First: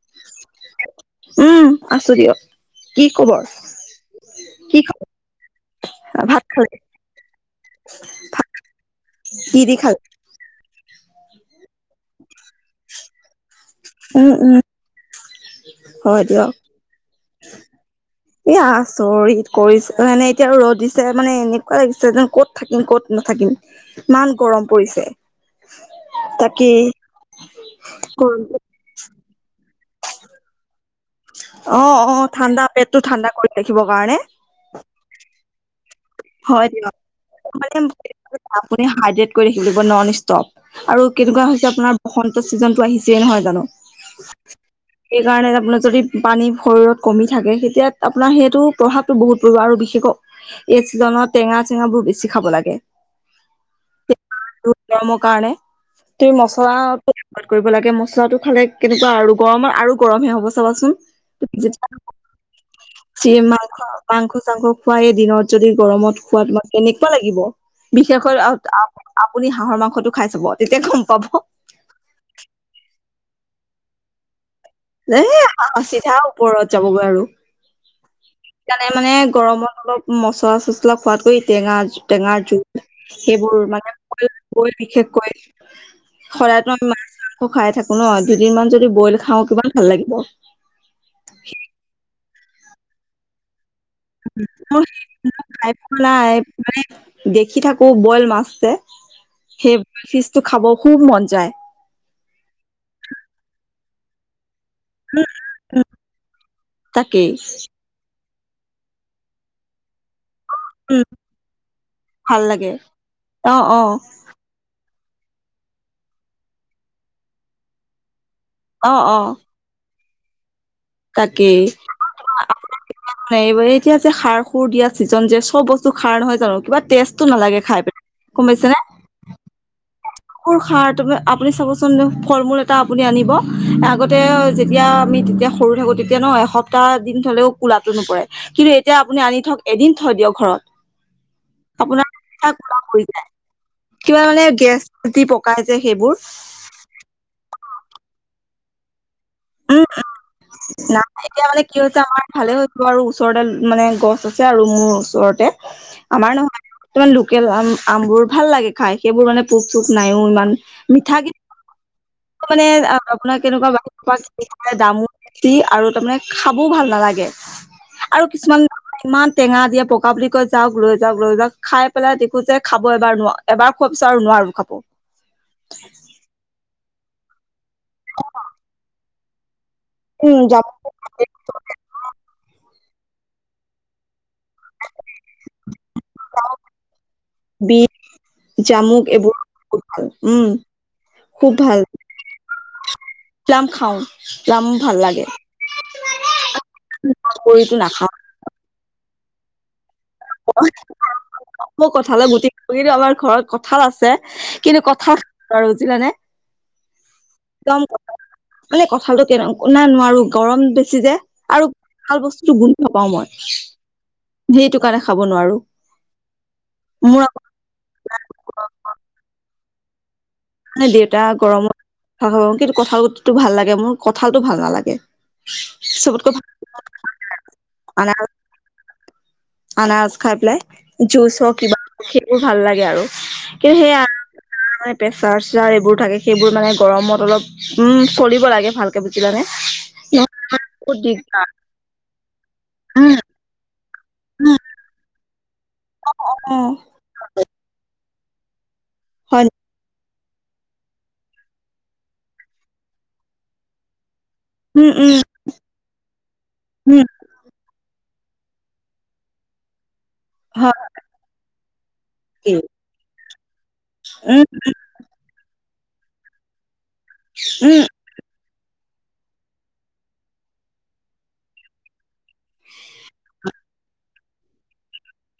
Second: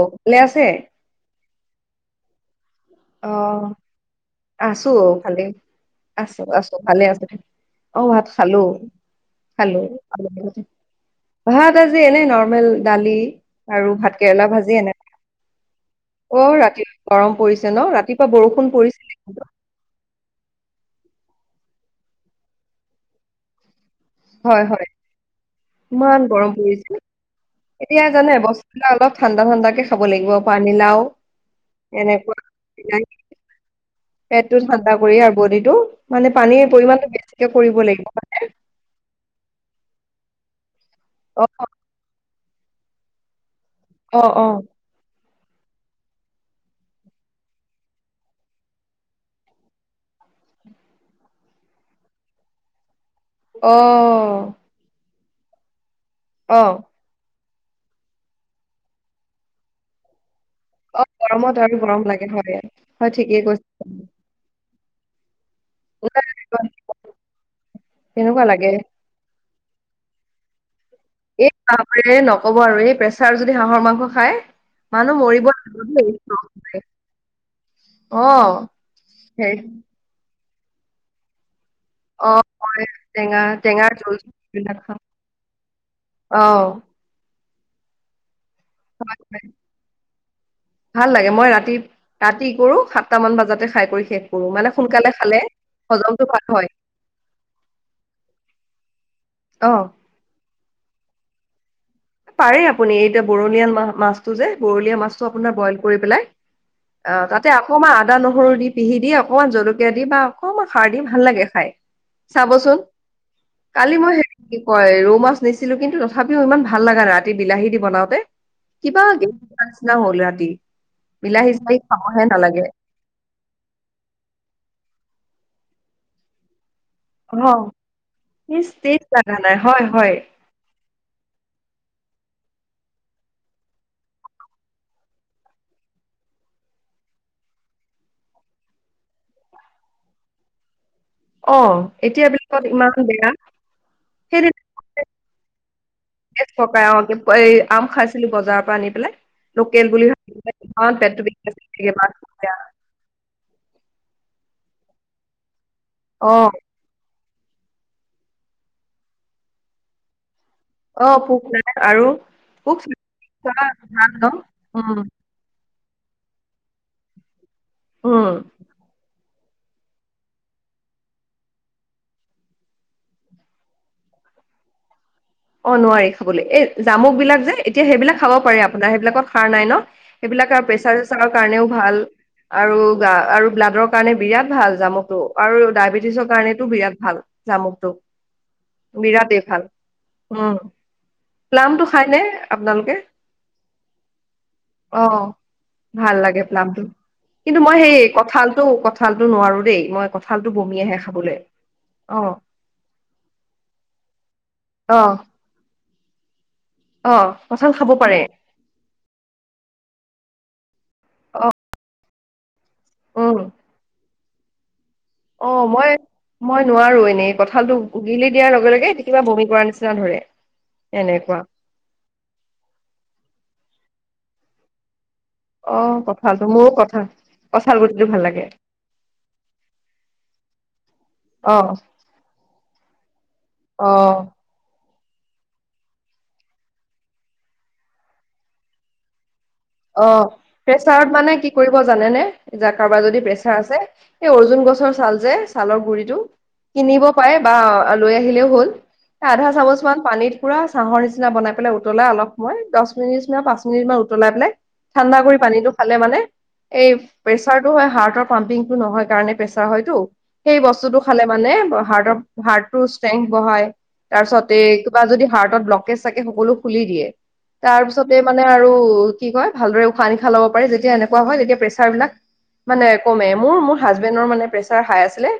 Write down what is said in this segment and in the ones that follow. অকলে আছে উম আছো দিয়ক কি খবৰ কি খ আছোঁ ভালে ভাত আছোঁ খালে আছোঁ ভালে আছোঁ অ ভাত খালোঁ কি দি খালে ভাত আজি এনেই ন দালি আৰু ভাত উম কেৰেলা উম ভাজি এনে। হয় দিয়ক অ' ৰাতি গৰম পৰিছে ন ৰাতিপুৱা বৰষুণ এয়া পৰিছিলে চৰি কিন্তু কৰিছ মনে এতিয়া ৰ'দ দিছ। মানে এনেকুৱা লাগিছে যেন ক'ত থাকিম ক'ত নাথাকিম। ইমান হয় গৰম হয় পৰিছে ইমান গৰম তাকে। পৰিছে এতিয়া জানে বস্তুবিলাক অলপ ঠাণ্ডা ঠাণ্ডা কে খাব লাগিব পানীলাও। অ অ এনেকুৱা ঠাণ্ডা পেটটো ঠাণ্ডা কৰি থাকিব কাৰণে। পেটটো ঠাণ্ডা কৰি আৰু বডিটো। মানে পানীৰ হয় দিয়ক পৰিমাণটো বেছিকে কৰিব লাগিব মানে। ননস্টপ আৰু কেনেকুৱা হৈছে আপোনাৰ বসন্ত চিজনটো আহিছে নহয় জানো। অ অ। সেইকাৰণে আপোনাৰ যদি পানী শৰীৰত কমি থাকে তেতিয়া আপোনাৰ সেইটো প্ৰভাৱটো বহুত পৰিব আৰু বিশেষকৈ। উ [unintelligible] এই চিজনত টেঙা চেঙাবোৰ বেছি খাব লাগে। অহ। গৰমৰ কাৰণে তুমি মছলা। কৰিব লাগে মছলাটো খালে কেনেকুৱা আৰু গৰমৰ আৰু গৰমহে হ'ব। চাবা অ গৰমত চোমি আৰু গৰম লাগে হয় হয় যে ঠিকেই মং কৈছে মাংঘ চা। খুৱাই দিনত যদি গৰমত ওলাই খোৱা তোমাৰ কেনেকুৱা লাগিব বিশেষকৈ কেনেকুৱা লাগে আপুনি। হাঁহৰ মাংসটো খাই চাব তেতিয়া গম। পাব এই বাৰে নকব আৰু এই প্ৰেছাৰ যদি হাঁহৰ মাংস খায়। মানুহ এই মৰিব হা লাগিব দেই। চিধা ওপৰত যাবগৈ আৰু। অ সেইকাৰণে মানে হে গৰমত অলপ মচলা চচলা খোৱাতকৈ টেঙা। অ টেঙাৰ জোল হয়, টেঙা সেইবোৰ টেঙাৰ মানে জোল বইল বিলাক খাওঁ বিশেষকৈ। অ শৰাইতো আমি মাছ মাংস খাই থাকো ন দুদিন মান যদি বইল খাওঁ কিবমান। ভাল লাগে মই ৰাতি ৰাতি কৰো সাতটা মান বজাতে। খাই কৰি শেষ কৰো মানে সোনকালে খালে খাই পোৱা হজমটো নাই ভাল হয় মানে দেখি থাকো বইল মাছে। অ সেইব ফিজটো খাব খুব মন যায়। পাৰে আপুনি এতিয়া বৰলিয়া মা -মাছটো যে। বৰলীয়া মাছটো আপোনাৰ বইল কৰি পেলাই, আ তাকেই তাতে অকমাণ আদা, নহ নহৰু দি পিহি দিয়ে অকণমান জলকীয়া বা অকণমান সাৰ দি উম ভাল লাগে খাই, ভাল লাগে চাবচোন। অ অ কালি মই সে কি কৈ ৰ মাছ নিছিলো কিন্তু তথাপিও ইমান ভাল লগা ৰাতি বিলাহী দি বনাওঁতে অ কিবা। অ নিচনা হল ৰাতি বিলাহী চিলাহী খাবহে নালাগে। নাই এইব এতিয়া যে সাৰ সুৰ দিয়া ছিজন যে চব বস্তু খাৰ নহয় জানো কিবা। টেষ্টটো অ নালাগে খাই পিনে গম টেষ্ট পাইছেনে। টেষ্ট লগা নাই হয় হয় কুৰ সাৰ তম আপুনি চাবচোন ফল মূল এটা আপুনি আনিব আগতে যেতিয়া আমি। যেতিয়া সৰু থাকো তেতিয়া ন এসপ্তাহ দিন থলেও কোলাতো নপৰে কিন্তু এতিয়া আপুনি আনি থওক এদিন থৈ দিয়ক। ঘৰত অ আপোনাৰ এতিয়া বিলাকত কৰা ইমান পৰি যাই বেয়া কিবা মানে সেইদিনা গেছ। দি পকাই। যে সেইবোৰ পকাই অ এই আম খাইছিলো বজাৰৰ পৰা আনি পেলাই। উম লোকেল উম বুলি ভাবি পেলাই ইমান নাই পেটটো এতিয়া মানে কি বিষাইছিল হৈছে মাছ আমাৰ ভালে হৈছে আৰু ওচৰতে। মানে গছ আছে আৰু মোৰ ওচৰতে অ আমাৰ নহয় কি। লোকেল আম আমবোৰ ভাল লাগে খাই সেইবোৰ মানে পোক চোক নায়য়ো ইমান। অ মিঠা কি পোক নাই আৰু মানে আপোনাৰ কেনেকুৱা। কিনি খাই অ। দামো বেছি আৰু তাৰমানে খাবও ভাল নালাগে আৰু উম কিছুমান ইমান। টেঙা দিয়ে পকা বুলি কৈ যাওক লৈ যাওক লৈ যাও খাই পেলাই দেখো যে খাব এবাৰ নোৱাৰ এবাৰ খব চ নোৱাৰ। আৰু খাব। অ নোৱাৰি খাবলৈ এই জামুক বিলাক যে এতিয়া সেইবিলাক খাব পাৰে আপোনাৰ সেইবিলাকত খাৰ নাই ন। উম সেইবিলাক আৰু জামুক প্ৰেচাৰ চেচাৰৰ কাৰণেও ভাল আৰু গা আৰু ব্লাডৰ কাৰণে বিৰাট। ভাল জামুকটো আৰু ডায়বেটিছৰ কাৰণেতটো বিৰাট ভাল বিট জামুকটো। জামুক এব অ। প্লামটো খাইনে আপোনালোকে? প্লাম খাও প্লাম ভাল অহ। লাগে ভাল লাগে প্লামটো কিন্তু কৰিতো মই সেই নাখাও কঁঠালটো- কঁঠালতটো নোৱাৰো দেই মই কঁঠালটো বমি আহে খাবলৈ ম অ কঠালে গুটি কিন্তু আমাৰ ঘৰত কঁঠাল আছে কিন্তু অ কথা আৰু বুজিলানে? অ কঁঠাল কম খাব ক পাৰে মানে কথাটো কেনে শনা নোৱাৰো গৰম বেছি যে অ আৰু ভাল বস্তু গোন্ধ পাও মই। উম সেইটো কাৰণে খাব অ নোৱাৰো মই, মই নোৱাৰো মোৰ এনেই আকৌ কঁঠালটো উগিলি দিয়াৰ লগে লগে এ কিবা বমি কৰা নিচিনা যা ধৰে। মানে দেউতা এনেকুৱা গৰমত, খ কিন্তু কঁঠালটো ভাল লাগে মোৰ কঁঠালটো ভাল নালাগে। অ চবতকৈ ভাল কঁঠালটো মোৰো কথা কছাল গুটিটো আনাৰ ভাল লাগে। আনাৰস খাই পেলাই, জুচ অ হওক কিবা হওক সেইবোৰ ভাল লাগে আৰু। কিন্তু সেইয়া অ চাৰ চাৰ এইবোৰ থাকে সেইবোৰ মানে গৰমত অলপ উম চলিব লাগে ভালকৈ বুজিলানে? অ, নহ'লে বহুত প্ৰেছাৰত মানে দিগদাৰ কি কৰিব জানেনে? কাৰোবাৰ উম যদি প্ৰেছাৰ আছে এই উম অৰ্জুন গছৰ ছাল যে ছালৰ গুৰিটো, অ কিনিব পাৰে বা লৈ আহিলেও হ'ল। হয় আধা চামুচমান পানীৰ পুৰা চাহৰ নিচিনা বনাই পেলাই উতলাই অলপ সময় দচ মিনিচিনা পাঁচ মিনিটমান উতলাই পেলাই উম ঠাণ্ডা উম কৰি পানীটো খালে মানে, এই উম প্ৰেচাৰটো হয় হাৰ্ট পাম্পিংটো নহয় কাৰণে প্ৰেছাৰ হয়টো। সেই হয় বস্তুটো খালে মানে হাৰ্টৰ হাৰ্টটো ষ্ট্ৰেং বঢ়ায়। উম তাৰপিছতে কিবা যদি হাৰ্টত ব্লকেজ থাকে সকলো খুলি দিয়ে। উম তাৰপিছতে মা ফালে আৰু কি কয় ভালদৰে উশাহ- নিশাহ লব পাৰে যেতিয়া এনেকুৱা হয় তেতিয়া প্ৰেছাৰবিলাক মানে কমে মোৰ মোৰ হাজবেণ্ডৰ মানে প্ৰেচাৰ হাই আছিলে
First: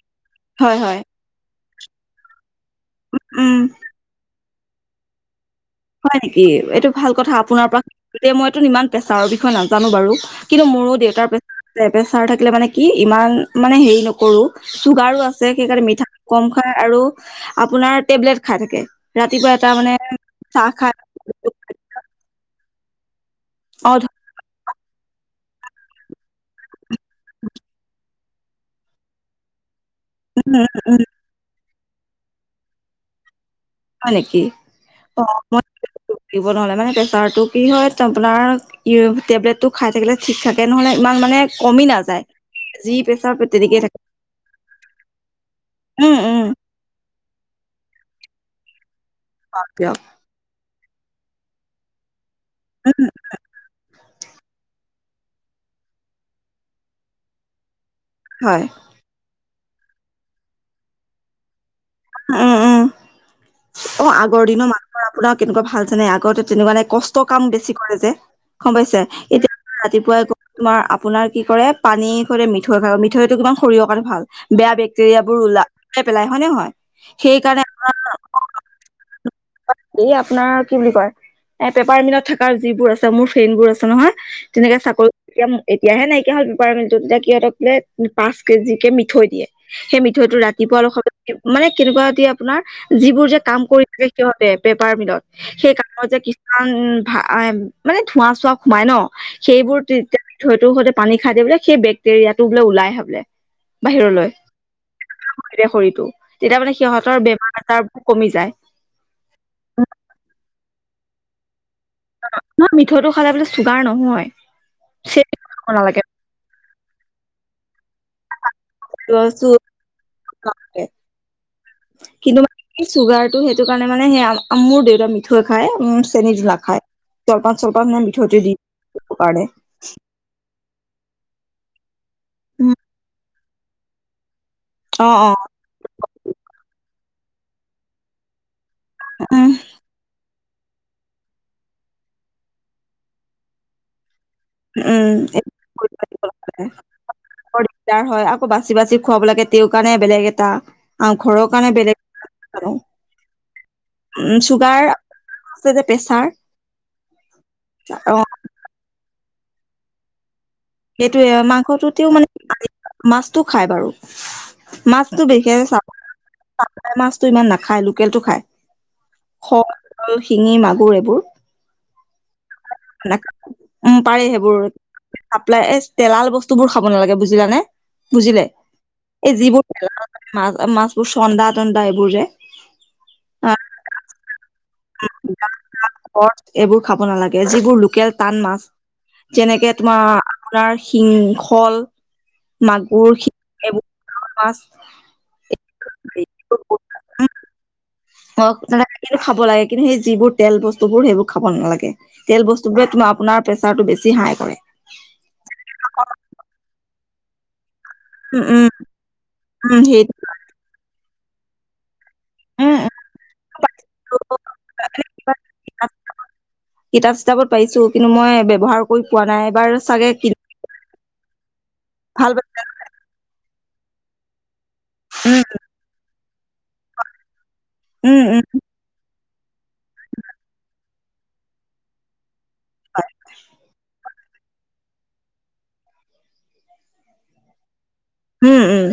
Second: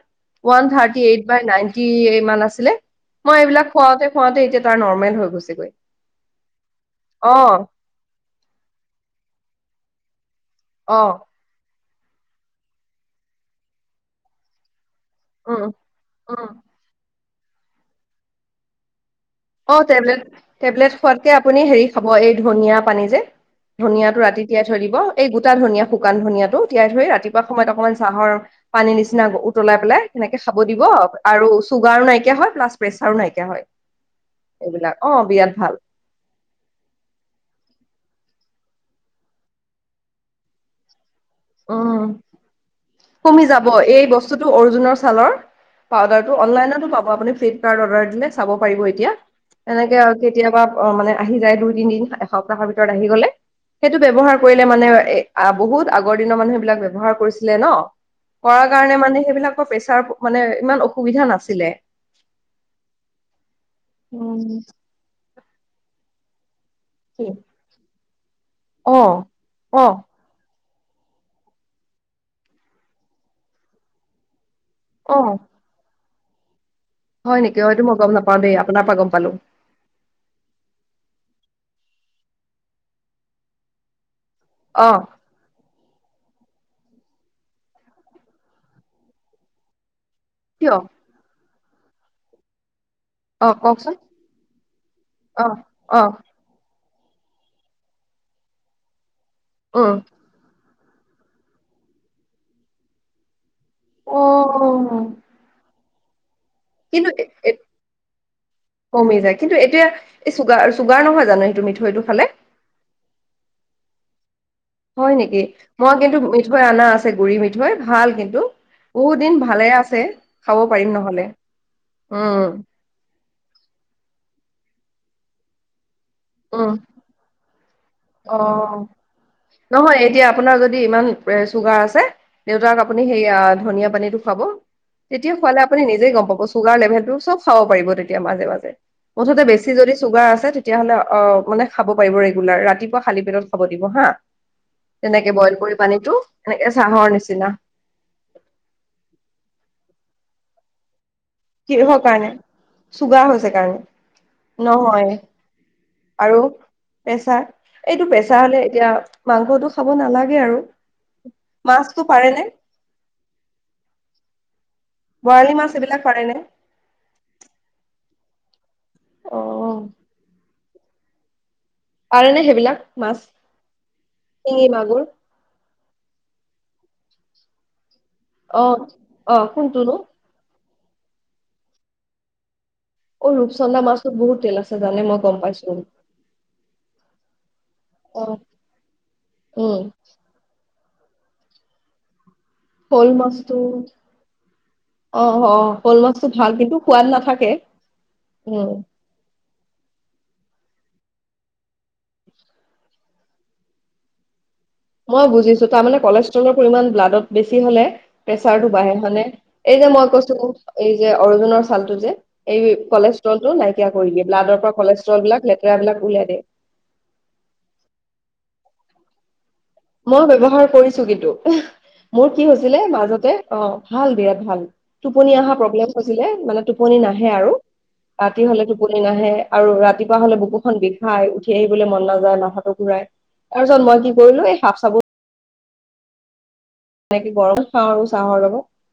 ৱান হয় হয় থাৰ্টি এই বাই নাইন কি ইমান আছিলে মই উম এইবিলাক খুৱতে খুৱওঁতে এতিয়া তাৰ নৰ্মেল হৈ গৈছেগৈ হয় নেকি এইটো ভাল কথা অ আপোনাৰ পৰা এ মইতো ইমান প্ৰেছাৰৰ বিষয়ে নাজানো বাৰু কিন্তু মোৰো অ দেউতাৰ প্ৰে প্ৰেছাৰ থাকিলে মানে কি ইমান মানে হেৰি নকৰো চুগাৰো আছে উম সেইকাৰণে মিঠা কম উম খাই আৰু আপোনাৰ টেবলেট খাই থাকে ৰাতিপুৱা এটা অ মানে টেবলেট চাহ খাই টেবলেট খোৱাতকে আপুনি হেৰি খাব এই ধনীয়া পানী যে, অ ধ ধনীয়াটো ৰাতি তিয়াই থৈ দিব এই গোটা ধনিয়া শুকান ধনিয়াটো তিয়াই থৰি ৰাতিপুৱা সময়ত অকণমান চাহৰ পানী নিচিনা উতলাই পেলে সেনেকে খাব দিব উম আৰু চুগাৰো নাইকিয়া হয় প্লাছ প্ৰেচাৰো নাইকিয়া হয়। হয় নেকি? এইবিলাক অ বিৰাট ভাল অব ন মানে প্ৰেচাৰটো কি হয় আপোনাৰ ই টেবলেটটো খাই থাকিলে ঠিক থাকে নহলে ইমান মানে কমি উম নাযায়। যি প্ৰেছাৰ কমি যাব তেনেকেই থাকে এই বস্তুটো অৰ্জুনৰ ছালৰ উম পাউডাৰটো উম অনলাইনতো পাব আপুনি ফ্লিপকাৰ্ট অৰ্ডাৰ মানে চাব পাৰিব এতিয়া, হয় এনেকে দিয়ক কেতিয়াবা অ মানে আহি যায় দুই তিন দিন আ সপ্তাহৰ ভিতৰত আহি গলে, সেইটো ব্যৱহাৰ কৰিলে মানে এ বহুত আগ আগৰ দিনৰ মানুহ সেইবিলাক ব্যৱহাৰ কৰিছিলে ন, হয় কৰা কাৰণে মানে সেইবিলাক প্ৰেছাৰ মানে ইমান অসুবিধা নাছিলে। উম উম। অ আগৰ দিনৰ মানুহৰ আপোনাৰ কেনেকুৱা ভাল জানে আগতে তেনেকুৱানে কষ্ট কাম বেছি কৰে যে। গম অ পাইছে, এতিয়া অ ৰাতিপুৱাই ক তোমাৰ আপোনাৰ কি কৰে, পানীৰ সৈতে মিঠৈ খাই মিঠৈটো তোমাৰ শৰীৰ কাৰণে ভাল। বেয়া অ বেক্টেৰিয়াবোৰ ওলা -ওলাই পেলাই হয় নে নহয়? হয় সেইকাৰণে নেকি অ এইটো মই গম নাপাওঁ দেই আ এই আপোনাৰ কি বুলি কয় এ পেপাৰ মিলত থকা যিবোৰ আছে মোৰ ফ্ৰেনবোৰ আছে নহয় তেনেকে অ চাকৰি তিয়াম এইত এতিয়াহে নাইকিয়া হল বপাৰ মটো তেতিয়া সিহঁতক বোলে পাঁচ কেজি কে মিঠৈ দিয়ে সেই মি ঠৈ টো কিয় ৰাতিপুৱা অলপ সম মানে কেনেকুৱা দিয়ে আপোনাৰ যি অ কাম কৰি কওকচোন থাকে সিহঁতে পেপাৰ মিলত অ সেই অ কামত যে কিছুমান মানে ধোৱা চোৱা সোমাই ন সেইবোৰ উম তেতি থৈতো সতে পানী খাই দি বোলে সেই বেক্টেৰিয়া টো বোলে ওলাইে বোলে বাহিৰলৈ খৰিত অ তেতিয়া শৰীৰটো তেতিয়া মানে কিন্তু সিহঁতৰ এ- বেমাৰ এ- আজাৰ কমি যায় কিন্তু এতিয়া এই চুগাৰ চুগাৰ নহয় জানো হেটো মিঠৈ। নহয় মিঠৈটো খালে বোলে চুগাৰ নহয়। হয় চেনি নেকি খাব মই নালাগে কিন্তু মিঠৈ অনা আছে গুৰি মিঠৈ। ভাল কিন্তু বহুত দিন ভালে নালাগে আছে খাব পাৰিম নহলে। কিন্তু উম মানে চুগাৰটো সেইটো কাৰণে মানে সেই মোৰ দেউতা মিঠৈ খায় উ চেনীটো উম নাখায় জলপান চলপান মানে অ মিঠৈতে দি দ কাৰণে নহয় এতিয়া আপোনাৰ যদি ইমান এ চুগাৰ আছে উম দেউতাক আপুনি সেই আক ধনিয়া পানীটো খোৱাব অ অ তেতিয়া খোৱালে আপুনি নিজে গম পাব চুগাৰ লেভেল টো চব খাব পাৰিব তেতিয়া মাজে মাজে মুঠতে উম বেছি যদি চুগাৰ আছে তেতিয়াহ'লে অ মানে খাব পাৰিব ৰেগুলাৰ ৰাতিপুৱা খালি পেটত খাব দিব হা। উম তেনেকে বইল কৰি পানীটো এ চাহৰ নিচিনা। বৰ দিগদাৰ হয় আকৌ বাচি বাচি খুৱাব লাগে তেওঁৰ কাৰণে বেলেগ এটা আৰু ঘৰৰ কাৰণে বেলেগ, কিহৰ কাৰণে চুগাৰ হৈছে কাৰণে উ চুগাৰ আছে যে পেছাৰ পেছা এইটো পেছা হলে এতিয়া মাংসটো খাব নালাগে আৰু সেইটোয়ে মাছটো মাংসটোতেও মানে পাৰেনে মাছটো খায় বাৰু। মাছটো বৰালি বিশেষ মাছ চাব এইবিলাক পাৰেনে মাছটো ইমান নাখায় লোকেলটো খায়। অ খক শিঙি মাগুৰ এইবোৰ। পাৰে ন সেইবিলাক মাছ, শিঙি মাগুৰ চাপলাই এই তেলাল বস্তুবোৰ খাব নালাগে বুজিলানে। বুজিলে অ অ এই যিবোৰ কোনটোনো মাছ মাছবোৰ চন্দা টন্দা এইবোৰ যে। অ ৰূপচন্দা মাছটো বহুত তেল আছে জানে মই গম পাইছো। এইবোৰ খাব নালাগে যিবোৰ লোকেল অ টান মাছ যেনেকে উম তোমাৰ সিং হল শ'ল মাছটো অ অ শ'ল মাছটো ভাল কিন্তু সোৱাদ নাথাকে। অ উম তেনে খাব লাগে। কিন্তু সেই যিবোৰ তেল বস্তুবোৰ সেইবোৰ খাব নালাগে, তেল বস্তু বোৰে তোমৰ আপোনাৰ প্ৰেচাৰটো বেছি হাই কৰে। মই বুজিছো তাৰমানানে কলেষ্ট্ৰলৰ পৰিমাণ ব্লাডত বেছি হলে উম উম প্ৰেচাৰটো বাঢ়ে হয়ানে, এই উম যে সেই মই কৈছো এই যে অৰ্জুনৰ ছালটো যে এই উম উম কলেষ্ট্ৰল টো নাইকিয়া কৰি দিয়ে ব্লাডৰ পৰা কলেষ্ট্ৰল বিলাক লেতেৰাবলাক ওলাই দিয়ে। কিতাপ চিতাপত পাইছো কিন্তু মই ব্যৱহাৰ কৰি পোৱা নাই। এবাৰ চাগে মই কিনি ব্যৱহাৰ কৰিছো কিন্তু, মোৰ ভাল কি পাই হৈছিলে মাজতে অ ভাল বিয়াত ভাল টোপনি উম, অহা প্ৰব্লেম হৈছিলে মানে টোপনি নাহে আৰু উম, উম, ৰাতি হলে টোপনি নাহে আৰু ৰাতিপুৱা হলে বুকুখন বিষাই উঠি আহিবলৈ মন নাযায় মাথাটো ঘুৰাই তাৰ পিছত মই কি কৰিলো এই সাফ চাব এনেকে গৰম খাওঁ আৰু চাহৰ উম, লগত, উম,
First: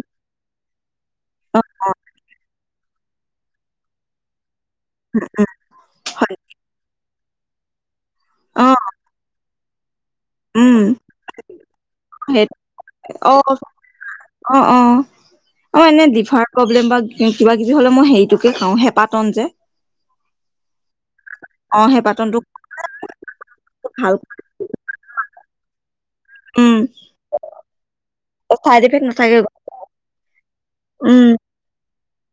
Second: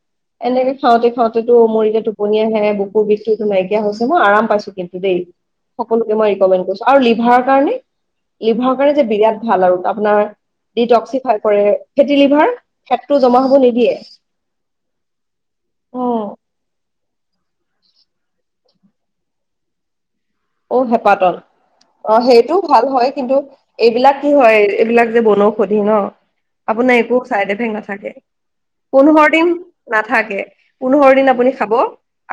এনেকে খাওঁতে খাওঁতেতো অ, মোৰ এতিয়া টোপনি আহে, বুকুৰ বিষ টো নাইকিয়া হৈছে মই আৰাম পাইছো। দেই সকলোকে হয়, ৰিকমেন্ট কৰিছো আৰু লিভাৰ কাৰণে, অ, লিভাৰৰ কাৰণে যে বিৰাট ভাল আৰু তাক আপোনাৰ উম, ডিটক্সিফাই কৰে, ফেটি লিভাৰ সেইটোৱে ফেটটো অ জমা হ'ব নিদিয়ে অ অ অ এনে ডিভাৰ প্ৰব্লেম কিবা-কিবি হ'লে মই হেৰিটোকে খাওঁ হেপাতন যে অ হেঁপাতল। অ সেইটো ভাল হয়, কিন্তু ভাল এইবিলাক কি হয় এইবিলাক যে বনৌষধি ন। উম, আপোনাৰ একো চাইড এফেক্ট নাথাকে। চাইড ইফেক্ট পোন্ধৰ নাথাকে দিন নাথাকে, পোন্ধৰ দিন উম, আপুনি খাব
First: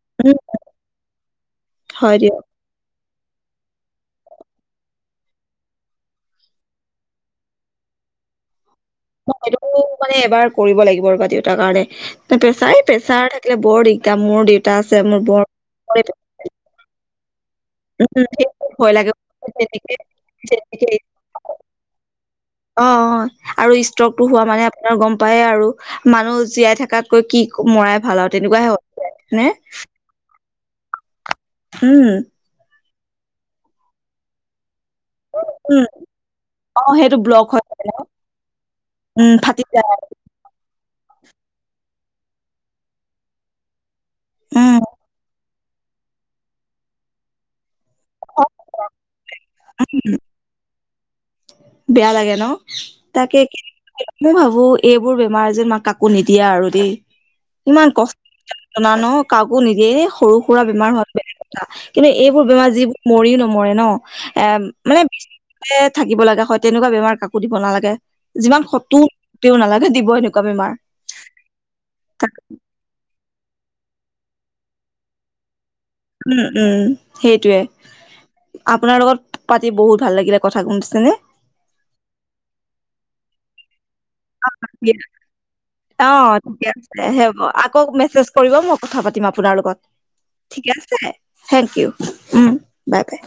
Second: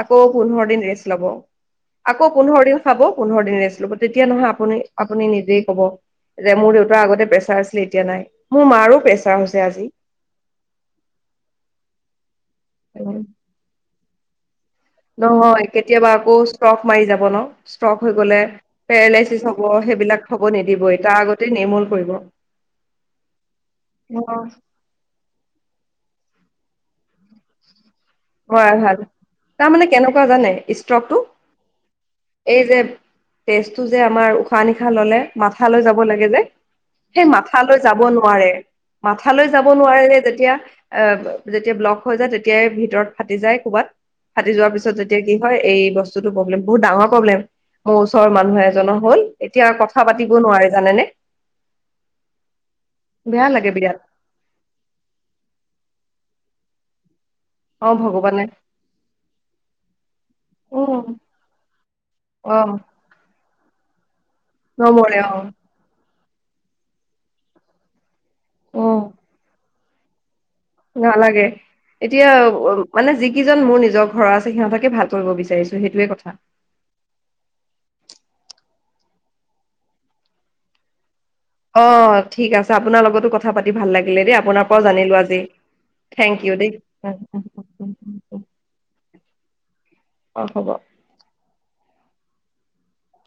আকৌ উম, পোন্ধৰ দিন ৰেষ্ট ল'ব। হয় আকৌ দিয়ক পোন্ধৰ দিন খাব, পোন্ধৰ দিন ৰেষ্ট ল'ব, তেতিয়া নহয় আপুনি আপুনি নিজেই কব। যে মোৰ দেউতাৰ আগতে প্ৰেছাৰ আছিলে এতিয়া নাই। মোৰ মাৰো প্ৰেছাৰ এইটো, হৈছে আজি মানে এবাৰ কৰিব লাগিব ৰবা দেউতাৰ কাৰণে। চাই প্ৰেছাৰ থাকিলে বৰ দিগদাৰ মোৰ দেউত নহয় কেতিয়াবা আকৌ ষ্ট্ৰক মাৰি যাব ন। ষ্ট্ৰক হৈ উম, গ'লে সেইটোৱে ভয় লাগে পেৰালাইচিছ হ'ব, যেনেকে সেইবিলাক হ'ব নিদিব যেনেকে তাৰ আগতে নিৰ্মূল কৰিব। অ অ' আৰু ষ্ট্ৰকটো হোৱা মানে আপোনাৰ গম পায় আৰু। মানুহ জীয়াই থকাতকৈ কি মৰাই ভাল আৰু তেনেকুৱাহে মৰা হয় ভাল, নে তাৰমানে কেনেকুৱা জানে ষ্ট্ৰকটো উম এই যে তেজটো যে আমাৰ উশাহ নিশ শা ল'লে মাথা লৈ উম যাব লাগে যে। অ সেইটো সেই ব্লক হয় মাথালৈ যাব নোৱাৰে, উম মাথালৈ ফাটি যাব যায় নোৱাৰে নে যেতিয়া এ যেতিয়া ব্লক হৈ যায়, তেতিয়াই ভিতৰত ফাটি যায় ক'বাত, ফাটি যোৱাৰ উম পিছত যেতিয়া কি হয় এই বস্তুতো প্ৰব্লেম, বহুত ডাঙৰ প্ৰব্লেম মোৰ ওচৰৰ মানুহ এজনৰ হ'ল এতিয়া কথা পাতিব নোৱাৰে জানেনে। বেয়া লাগে ন, তাকে বেয়া লাগে বিৰাট মই ভাবো এইবোৰ বেমাৰ যেন মাক কাকো নিদি দিয়া আৰু দেই। অ ভগৱানে। জ না ন কাকো নিদিয়ে, সৰু সুৰা বেমাৰ উম হোৱাটো বেলেগ কথা কিন্তু এইবোৰ অ বেমাৰ যিবোৰ মৰি ন মৰে ন এ মানে নমৰে বেছি অ থাকিব লাগে হয়, তেনেকুৱা ব্যৱহাৰ কাকো দিব নালাগে। যিমান শত্ৰু উম তেওঁ নালাগে দিব, হে নালাগে, এতিয়া মানে যি কিজন মোৰ নিজৰ ঘৰৰ আছে, সিহঁতকে ভাল কৰিব বিচাৰিছো। সেইটোৱে কথা উম' উম' সেইটো য়ে। আপোনাৰ লগত পাতি বহুত ভাল লাগিলে কথা গম পাইছা নে। অ ঠিক আছে, আপোনাৰ লগতো কথা পাতি ভাল লাগিলে দেই, আপোনাৰ পৰাও জানিলো আজি। অ থেংক ইউ ঠিকে দেই আছে, সেই আকৌ মেছেজ কৰিব মই কথা পাতিম আপোনাৰ লগত। অ হ'ব ঠিকে আছে, thank you um' bye' by.